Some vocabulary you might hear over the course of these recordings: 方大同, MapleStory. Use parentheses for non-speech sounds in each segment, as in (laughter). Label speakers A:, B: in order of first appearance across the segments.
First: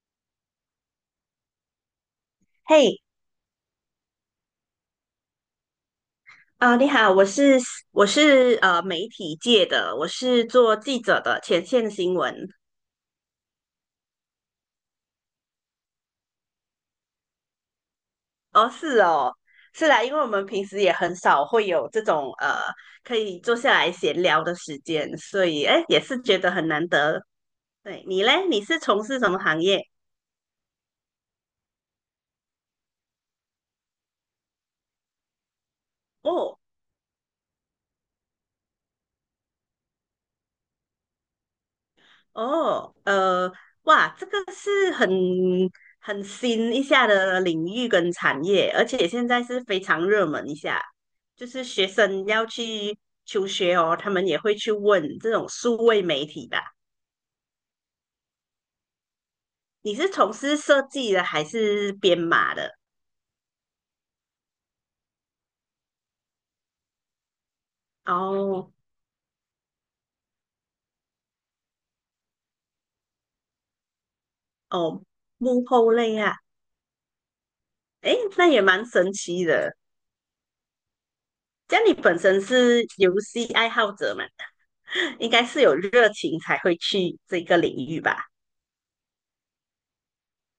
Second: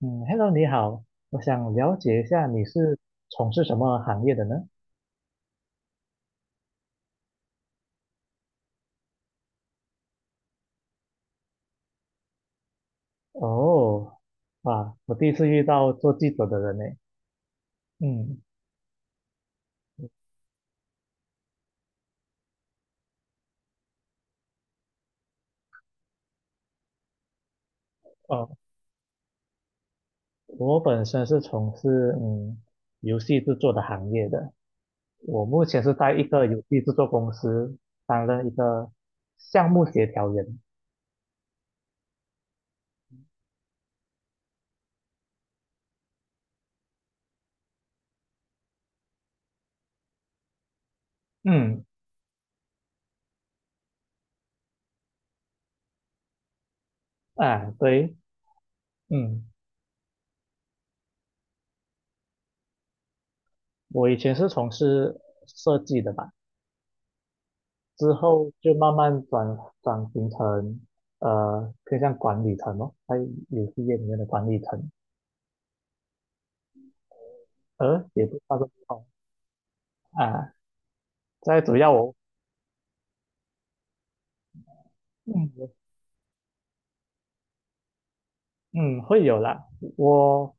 A: 嗯，Hello，你好。我想了解一下你是
B: 嘿，
A: 从事什么行业的呢？
B: 啊，你好，我是媒体界的，我是做记者的前线新闻。
A: 哦，哇，我第一次遇到做记者的人呢。嗯。
B: 哦，是哦，是啦，因为我们平时也很少会有这种可以坐下来闲聊的时间，所以哎，也是觉得很难得。对，你嘞，
A: 哦，
B: 你是从事什么行业？
A: 我本身是从事游戏制作的行业的，我目前是在一个
B: 哦，
A: 游戏制作公司担任一个项目协调员。
B: 哦，哇，这个是很新一下的领域跟产业，而且现在是非常热门一下，就是
A: 嗯。
B: 学生要去求学哦，他们也会去问这种数位媒体吧。
A: 啊，对。嗯，
B: 你是从事设计的还是编码的？
A: 我以前是从事设计的吧。之后就
B: 哦
A: 慢慢转型成偏向管理层咯，在游戏业里面的管理层。
B: 哦，幕后类啊，诶，
A: 也不
B: 那
A: 算
B: 也
A: 是
B: 蛮
A: 哦。
B: 神奇的。
A: 啊，在主
B: 这样
A: 要
B: 你
A: 我
B: 本身是游戏爱好者嘛，(laughs) 应该是
A: 嗯
B: 有热情才会去这个领域吧？
A: 嗯会有啦。我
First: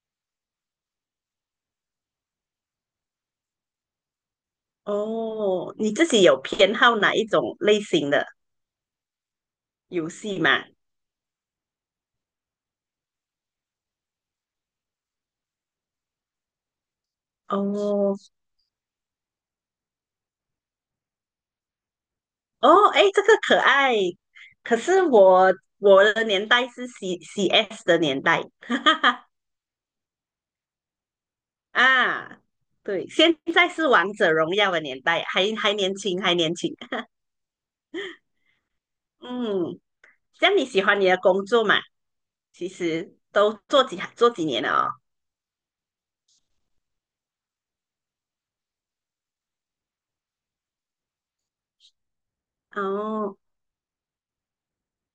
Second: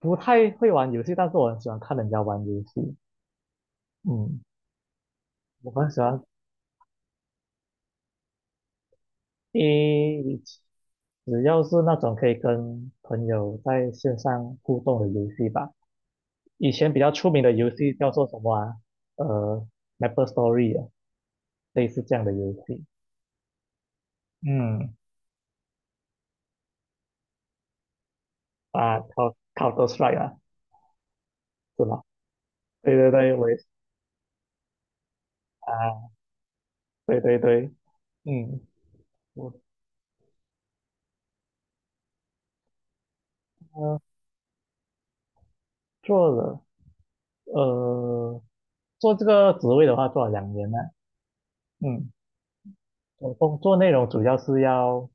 A: 不太会玩游戏，但是我很喜欢看人家玩游戏。嗯，我
B: 哦，
A: 很
B: 你
A: 喜
B: 自
A: 欢
B: 己有偏好哪一种类型的游戏
A: 诶，
B: 吗？
A: 只要是那种可以跟朋友在线上互动的游戏吧。以前比较出名的游戏叫
B: 哦
A: 做什么啊？呃，MapleStory 啊，类似这样的游戏。
B: 哦，哎，这个可爱。可
A: 嗯。
B: 是我的年代是 C CS 的年代，(laughs) 哈哈
A: 啊，
B: 哈
A: 考考 o 帅啊，是吧？
B: 啊，
A: 对
B: 对，
A: 对对，
B: 现
A: 我也是
B: 在是王者荣耀的年代，还年
A: 啊。
B: 轻，还年轻。
A: 对对对。嗯，我
B: 嗯，这样你喜欢你的工作嘛？其实都做几
A: 呃
B: 做几年了
A: 做了，呃，做这个职位的话做了2年了。嗯，
B: 哦。
A: 我
B: 哦，
A: 工作内容主要是要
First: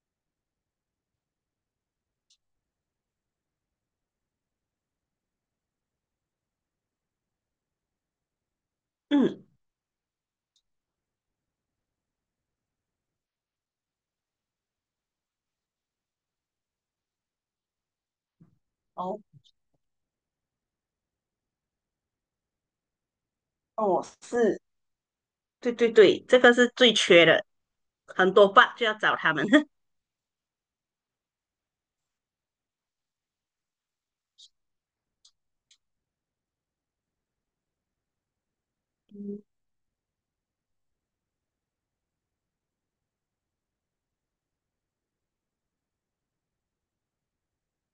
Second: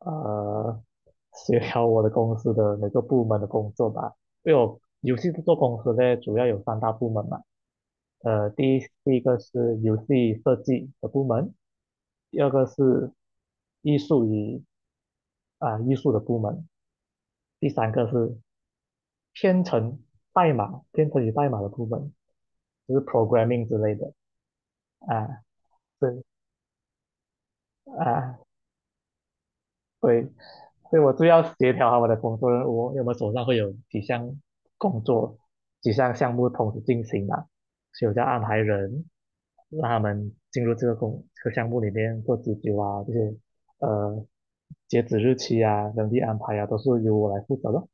A: 呃协调我的公司的每个部门的工作吧。因为我游戏制作公司呢主要有3大部门嘛。第一个
B: 嗯，
A: 是游戏设计的部门。第二个是艺术与艺术的部门。第三个是
B: 哦
A: 编程编程与代码的部分，就是 programming 之类
B: 哦，
A: 的
B: 是，
A: 啊。
B: 对对对，
A: 对
B: 这个是最缺的，很
A: 啊，
B: 多 bug 就要找他们。
A: 对。所以我就要协调好我的工作任务。因为我们手上会有几项工作、几项项目同时进行嘛，所以我就要安排人让他们进入这个工这个项目里面做急救啊。这些呃截止日期啊、人力安排啊，都是由我来负责的。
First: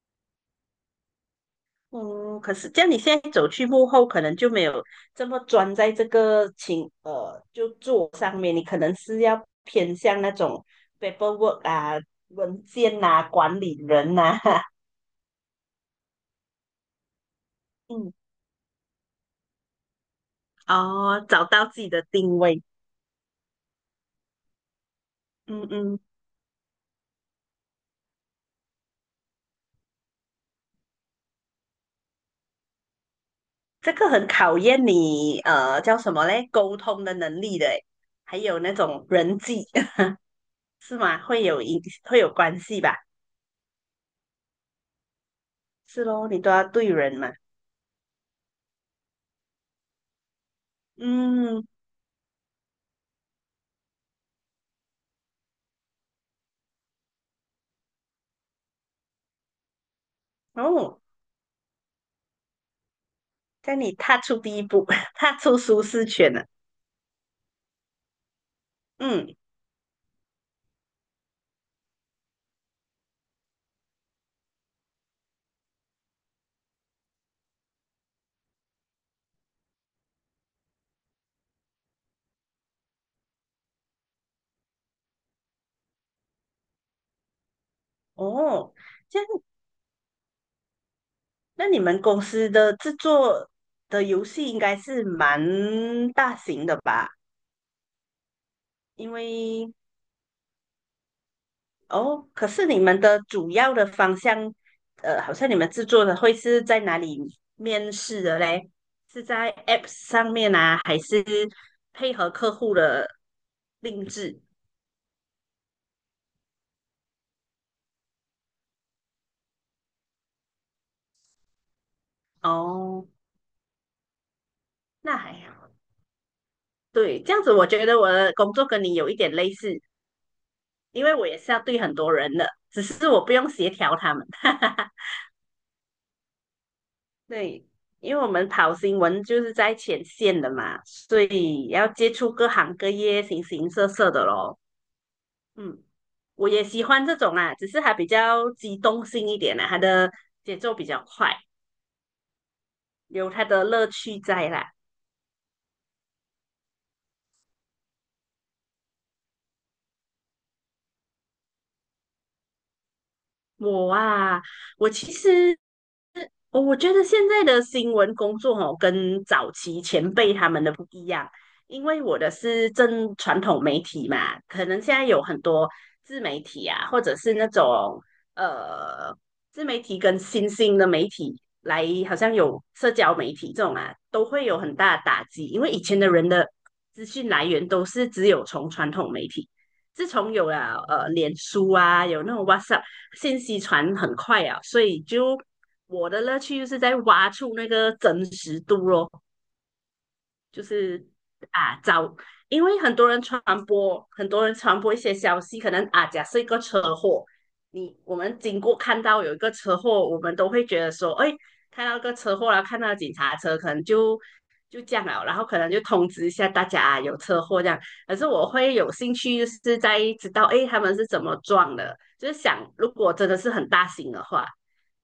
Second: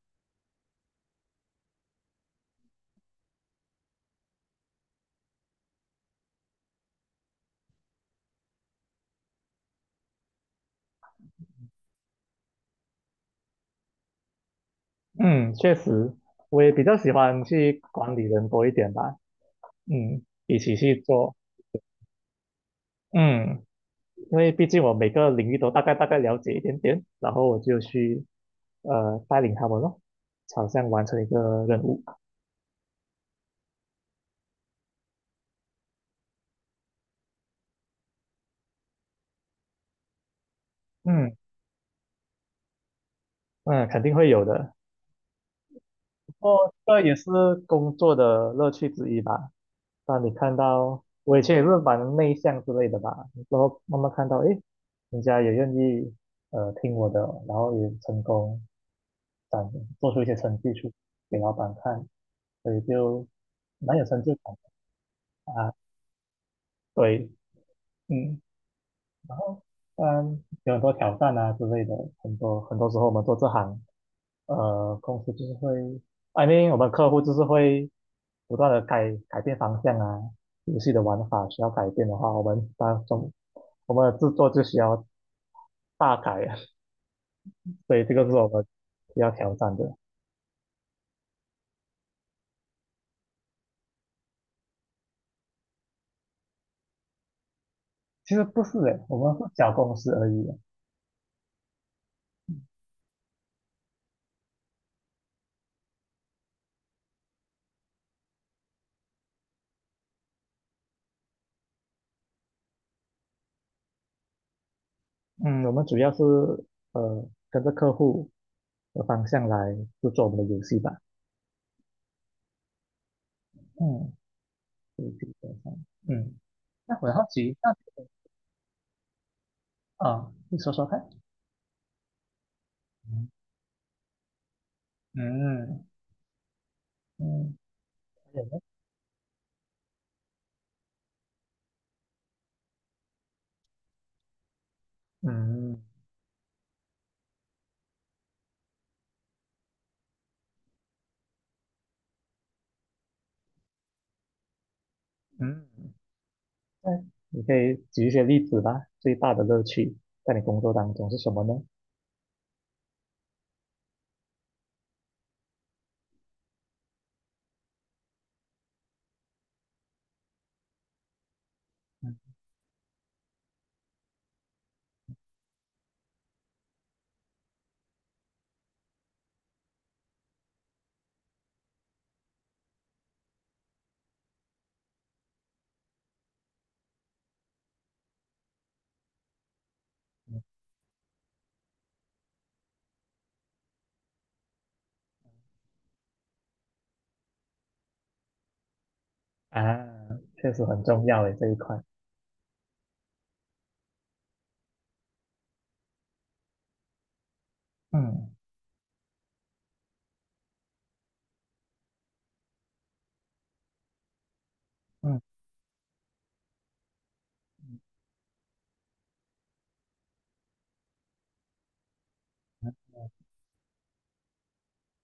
B: 嗯，可是这样你现在走去幕后，可能就没有这么专在这个就做上面，你可能是要偏向那种 paperwork 啊、文件呐、管理人呐、(laughs)
A: 嗯，确实，我也比较喜欢去
B: 嗯，
A: 管理人多一点吧。一起去
B: 哦，
A: 做。
B: 找到自己的定位，
A: 嗯，因为毕竟我每个领域
B: 嗯
A: 都大概
B: 嗯，
A: 大概了解一点点，然后我就去带领他们咯，好像完成一个任务。
B: 这个很考验你叫什么嘞，沟通的能力的诶，还有那种人际 (laughs) 是吗？
A: 嗯
B: 会有关系吧？
A: 嗯，肯定会有的。
B: 是咯，
A: 不
B: 你都要
A: 过
B: 对
A: 这也
B: 人
A: 是
B: 嘛，
A: 工作的乐趣之一吧。当你看到我以前也
B: 嗯。
A: 是蛮内向之类的吧，然后慢慢看到，诶，人家也愿意听我的，然后也成功展做出一些成绩出
B: 哦，
A: 给老板看，所以就
B: 在你
A: 蛮有
B: 踏
A: 成就
B: 出
A: 感
B: 第一步，(laughs) 踏
A: 的
B: 出
A: 啊。
B: 舒适圈了。
A: 对。嗯，
B: 嗯，
A: 然后有很多挑战啊之类的。很多很多时候我们做这行，公司就是会，I m 我们客户就是会不断的改变方向啊。游戏的玩法需要改变的话，我们的制作就需要大改啊。(laughs) 所以这个是我们
B: 哦，这
A: 需
B: 样，
A: 要挑战的。
B: 那你们公司的制作的游戏应该是蛮大型的吧？
A: 其实不是诶，
B: 因
A: 我们是小
B: 为
A: 公司而已啊。
B: 哦，可是你们的主要的方向，好像你们制作的会是在哪里面试的嘞？是在 App 上面啊，还是配合客户的定制？
A: 嗯，我们主要是呃跟着客户的方向来制作我们的游戏吧。
B: 哦，
A: 嗯，对，
B: 那还
A: 基本
B: 好。
A: 上嗯。那我很
B: 对，
A: 好
B: 这样子
A: 奇。
B: 我
A: 那
B: 觉得我的工作跟你有一点类似，
A: 啊，你说说
B: 因
A: 看。
B: 为我也是要对很多人的，只是我
A: 嗯
B: 不用协调他们。(laughs)
A: 嗯。嗯
B: 对，因为我
A: 有
B: 们
A: 呢。
B: 跑新闻就是在前线的嘛，所以要接触各行各业、形形色色的咯。
A: 嗯
B: 嗯，我也喜欢这种啦，只是它比较机动性一点啦，它的节奏比较快，有它的乐趣在啦。
A: 嗯，那你可以举一些例子吧。最大的乐趣在你工作当中是什么呢？
B: 我啊，我其实哦，我觉得现在的新闻工作哦，跟早期前辈他们的不一样，因为
A: 嗯
B: 我的是正传统媒体嘛，可能现在有很多自媒体啊，或者是那种呃自媒体跟新兴的媒体来，好像有社交媒体这种啊，都会有很大的打击，因为以前的人的资讯来源都是只有从传统媒体，自从有了脸书啊，有那种 WhatsApp，信息传很快啊，所以就。我的乐趣就是在挖出那个真实度咯，
A: 啊，确
B: 就
A: 实很重
B: 是
A: 要诶，这一
B: 啊
A: 块。
B: 找，因为很多人传播，很多人传播一些消息，可能啊假设一个车祸，你我
A: 嗯
B: 们经过看到有一个车祸，我们都会觉得说，哎，看到一个车祸了，看到警察车，可能就这样
A: 嗯
B: 了，然后可能就通知一下大家、啊、有车祸这样。可是我会有兴趣，就是在知道哎他们是怎么撞的，就是想如果真的是很大型的话，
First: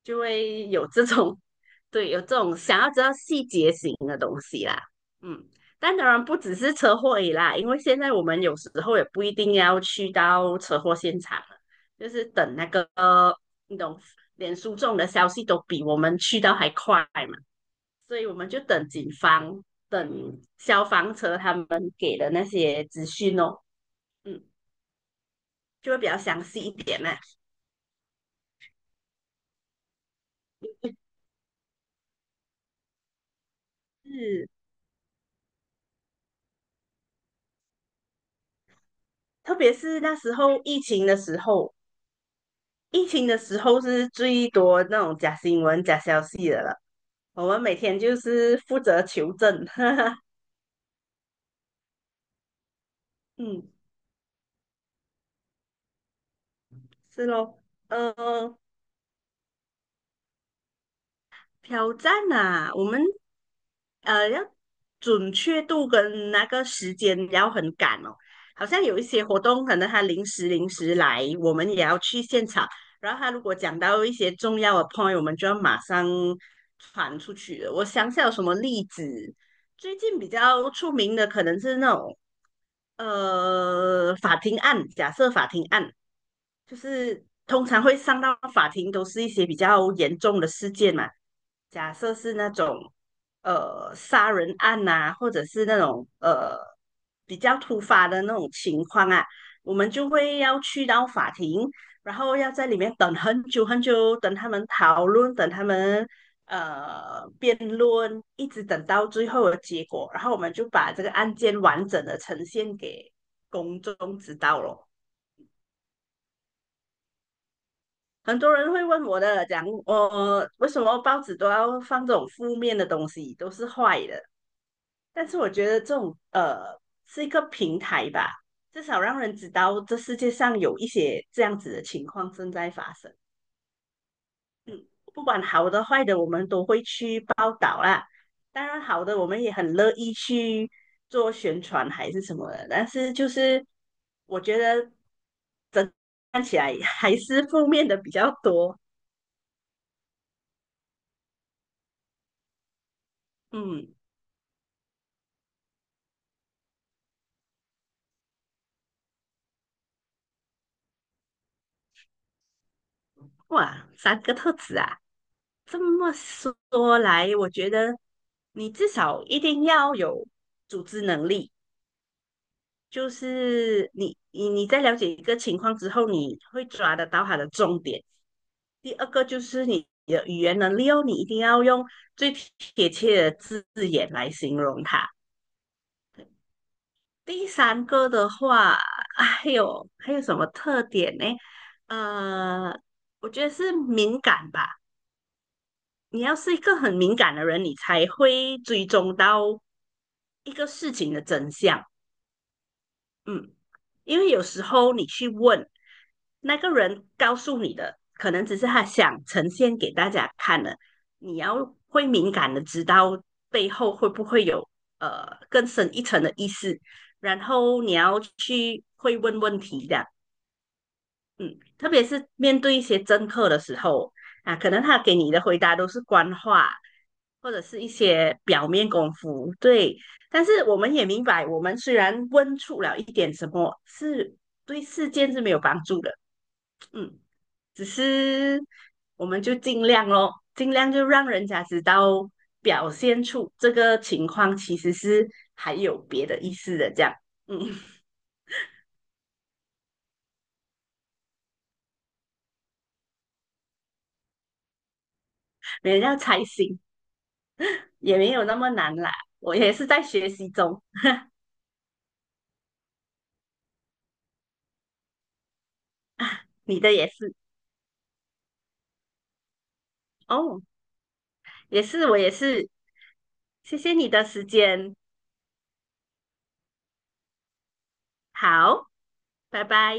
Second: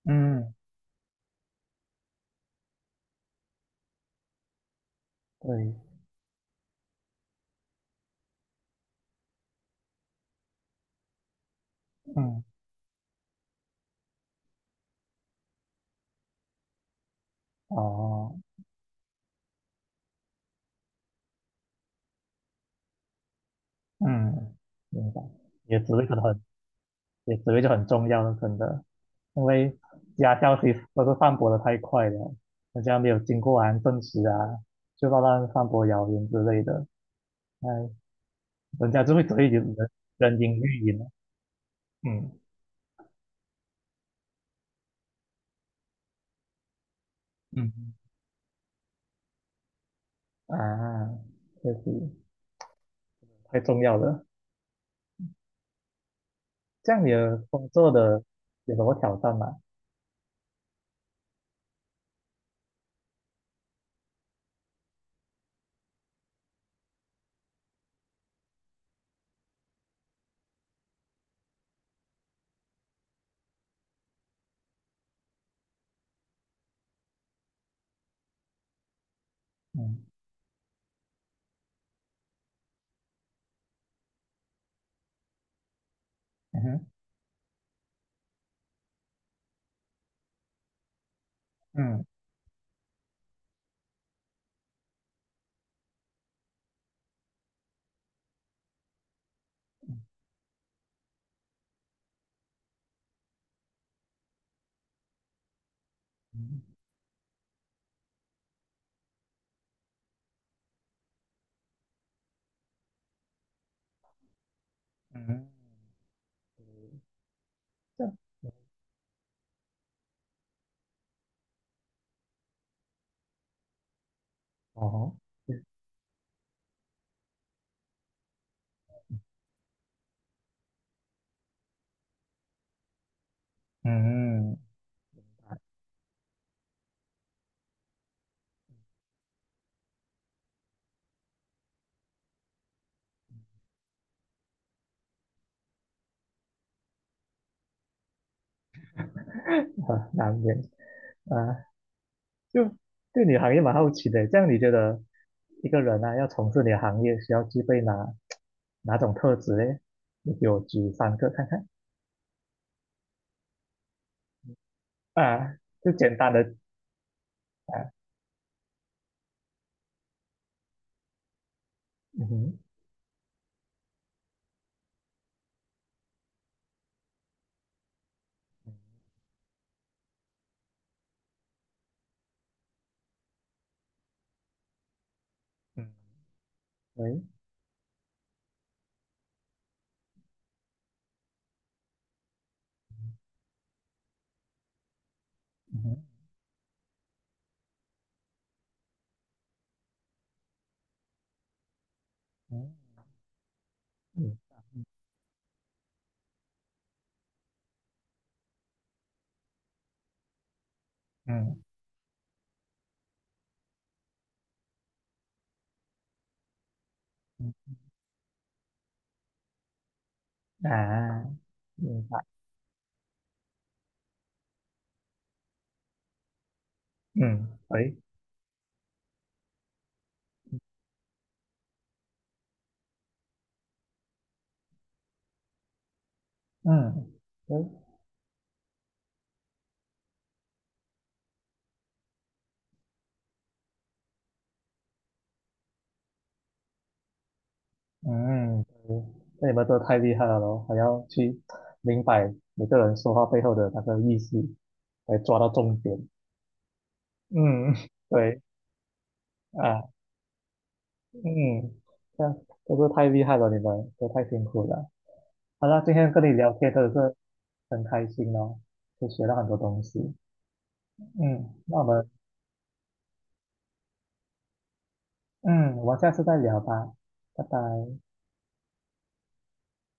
B: 就
A: 嗯。
B: 会有这种。(laughs) 对，有这种想要知道细节型的东西啦。嗯，
A: 对。
B: 但当然不只是车祸而已啦，因为现在我们有时候也不一定要去到车祸现场了，就是
A: 嗯。
B: 等那个你懂，连书中的消息都比我们去到还快嘛，所以我
A: 哦。
B: 们就等警方、等消防车他们给的那些资讯哦，嗯，
A: 嗯，明白。也的
B: 就
A: 职
B: 会
A: 位
B: 比
A: 可
B: 较
A: 能很
B: 详细一点啦。
A: 也职位就很重要了，真的。因为假消息都是散播的太快了，人家没有经过完证实
B: 是，
A: 啊，就乱乱散播谣言之类的。哎，人家就会只会
B: 特别是那时
A: 人云
B: 候疫
A: 亦云
B: 情
A: 了。
B: 的时候，
A: 嗯
B: 疫情的时候是最多那种假新闻、假消息的了。我们每
A: 嗯。
B: 天就是负责求证，(laughs) 哈哈，
A: 啊，确实太
B: 嗯，
A: 重要了。这样你
B: 是
A: 的
B: 咯，
A: 工作的
B: 呃，
A: 有什么挑战吗？
B: 挑战啊，我们要准确度跟那个时间要很赶哦，好像有一些活动可能他临时来，我们也要去现场，然后他如果讲到一些重要的 point，我们就要马上传出去了我想想有什么例子，最
A: 嗯。
B: 近比较出名的可能是那种。法庭案，假设法庭案，
A: 嗯
B: 就
A: 哼。
B: 是通常会上到法庭，都是一些比较严重的事件嘛。假
A: 嗯
B: 设是那种杀人案呐、或者是那种比较突发的那种情况啊，我们就会要去到法庭，然后要在里面等很久很久，等他们讨论，等他们
A: 嗯
B: 呃辩论，一直等到最后的结果，然后我们就把这个案件完整的呈现给公众知道咯。
A: 嗯。嗯这样
B: 很多人会问我的，讲我为什么报纸都要放这种负面的东西，都是坏的。
A: 哦。
B: 但是我觉得这种是一个平台吧，至少让人知道这世界上有一些这样子的情况正在发生，
A: 嗯，
B: 不管好的坏的，我们都会去报道啦。当然好的，我们也很乐意去做宣传还是什么的，但是就是我觉得看起来还是负面的比较多，
A: 很难免啊，就对你行业蛮
B: 嗯。
A: 好奇的。这样你觉得一个人啊，要从事你的行业，需要具备哪种特质嘞？你给我举3个看看。
B: 哇，三个特质啊！
A: 啊，
B: 这
A: 就
B: 么
A: 简单的
B: 说来，我觉
A: 啊。
B: 得你至少一定要有组织能力，
A: 嗯哼。
B: 就是你在了解一个情况之后，你会抓得到它的重点。第二个就是你的语言能力哦，你一定要用最贴切的字眼来形容它。
A: 嗯。喂。
B: 第三个的话，啊还有什么特点呢？呃，我觉得是敏感吧。
A: 嗯哼。
B: 你要是一个很敏感的人，你才会追踪到一个事情的真相。
A: 嗯
B: 嗯，因为有
A: 嗯
B: 时候你去问那个人告诉你的，可能只是他想呈现给大家看的。你
A: 嗯
B: 要会敏感的知道背后会不会有更深一层的意思，然
A: 嗯
B: 后你要去会问问题的。
A: 嗯啊，
B: 嗯，特
A: 明
B: 别
A: 白。
B: 是面对一些政客的时候啊，可能他给你的回答都是官话，
A: 嗯。
B: 或者是一
A: 喂。
B: 些表面功夫。对，但是我们也明白，我们虽然问出了一点什么，是对事件是没有帮助的。
A: 嗯。
B: 嗯，
A: 喂。
B: 只是我们就尽量咯，尽量就让人家知道，表现出这个情况其实是还有别的意思的，这样，嗯，
A: 嗯，那你们都太厉害了咯，还要去明白每个人说话背后的那个意思，来抓到重
B: (laughs) 别
A: 点。
B: 人要猜心
A: 嗯。(laughs)
B: 也没
A: 对。
B: 有那么难啦。我也是
A: 啊。
B: 在学习中。
A: 嗯，这样真是太厉害了，你们都太辛苦了。好了，今天跟你聊天
B: 你
A: 真的
B: 的也
A: 是
B: 是
A: 很开心哦，就学到很多东西。
B: 哦，
A: 嗯，那
B: 也
A: 我
B: 是
A: 们
B: 我也是，谢谢你的时间，
A: 嗯，我们下次再聊吧，拜拜。
B: 好，拜拜。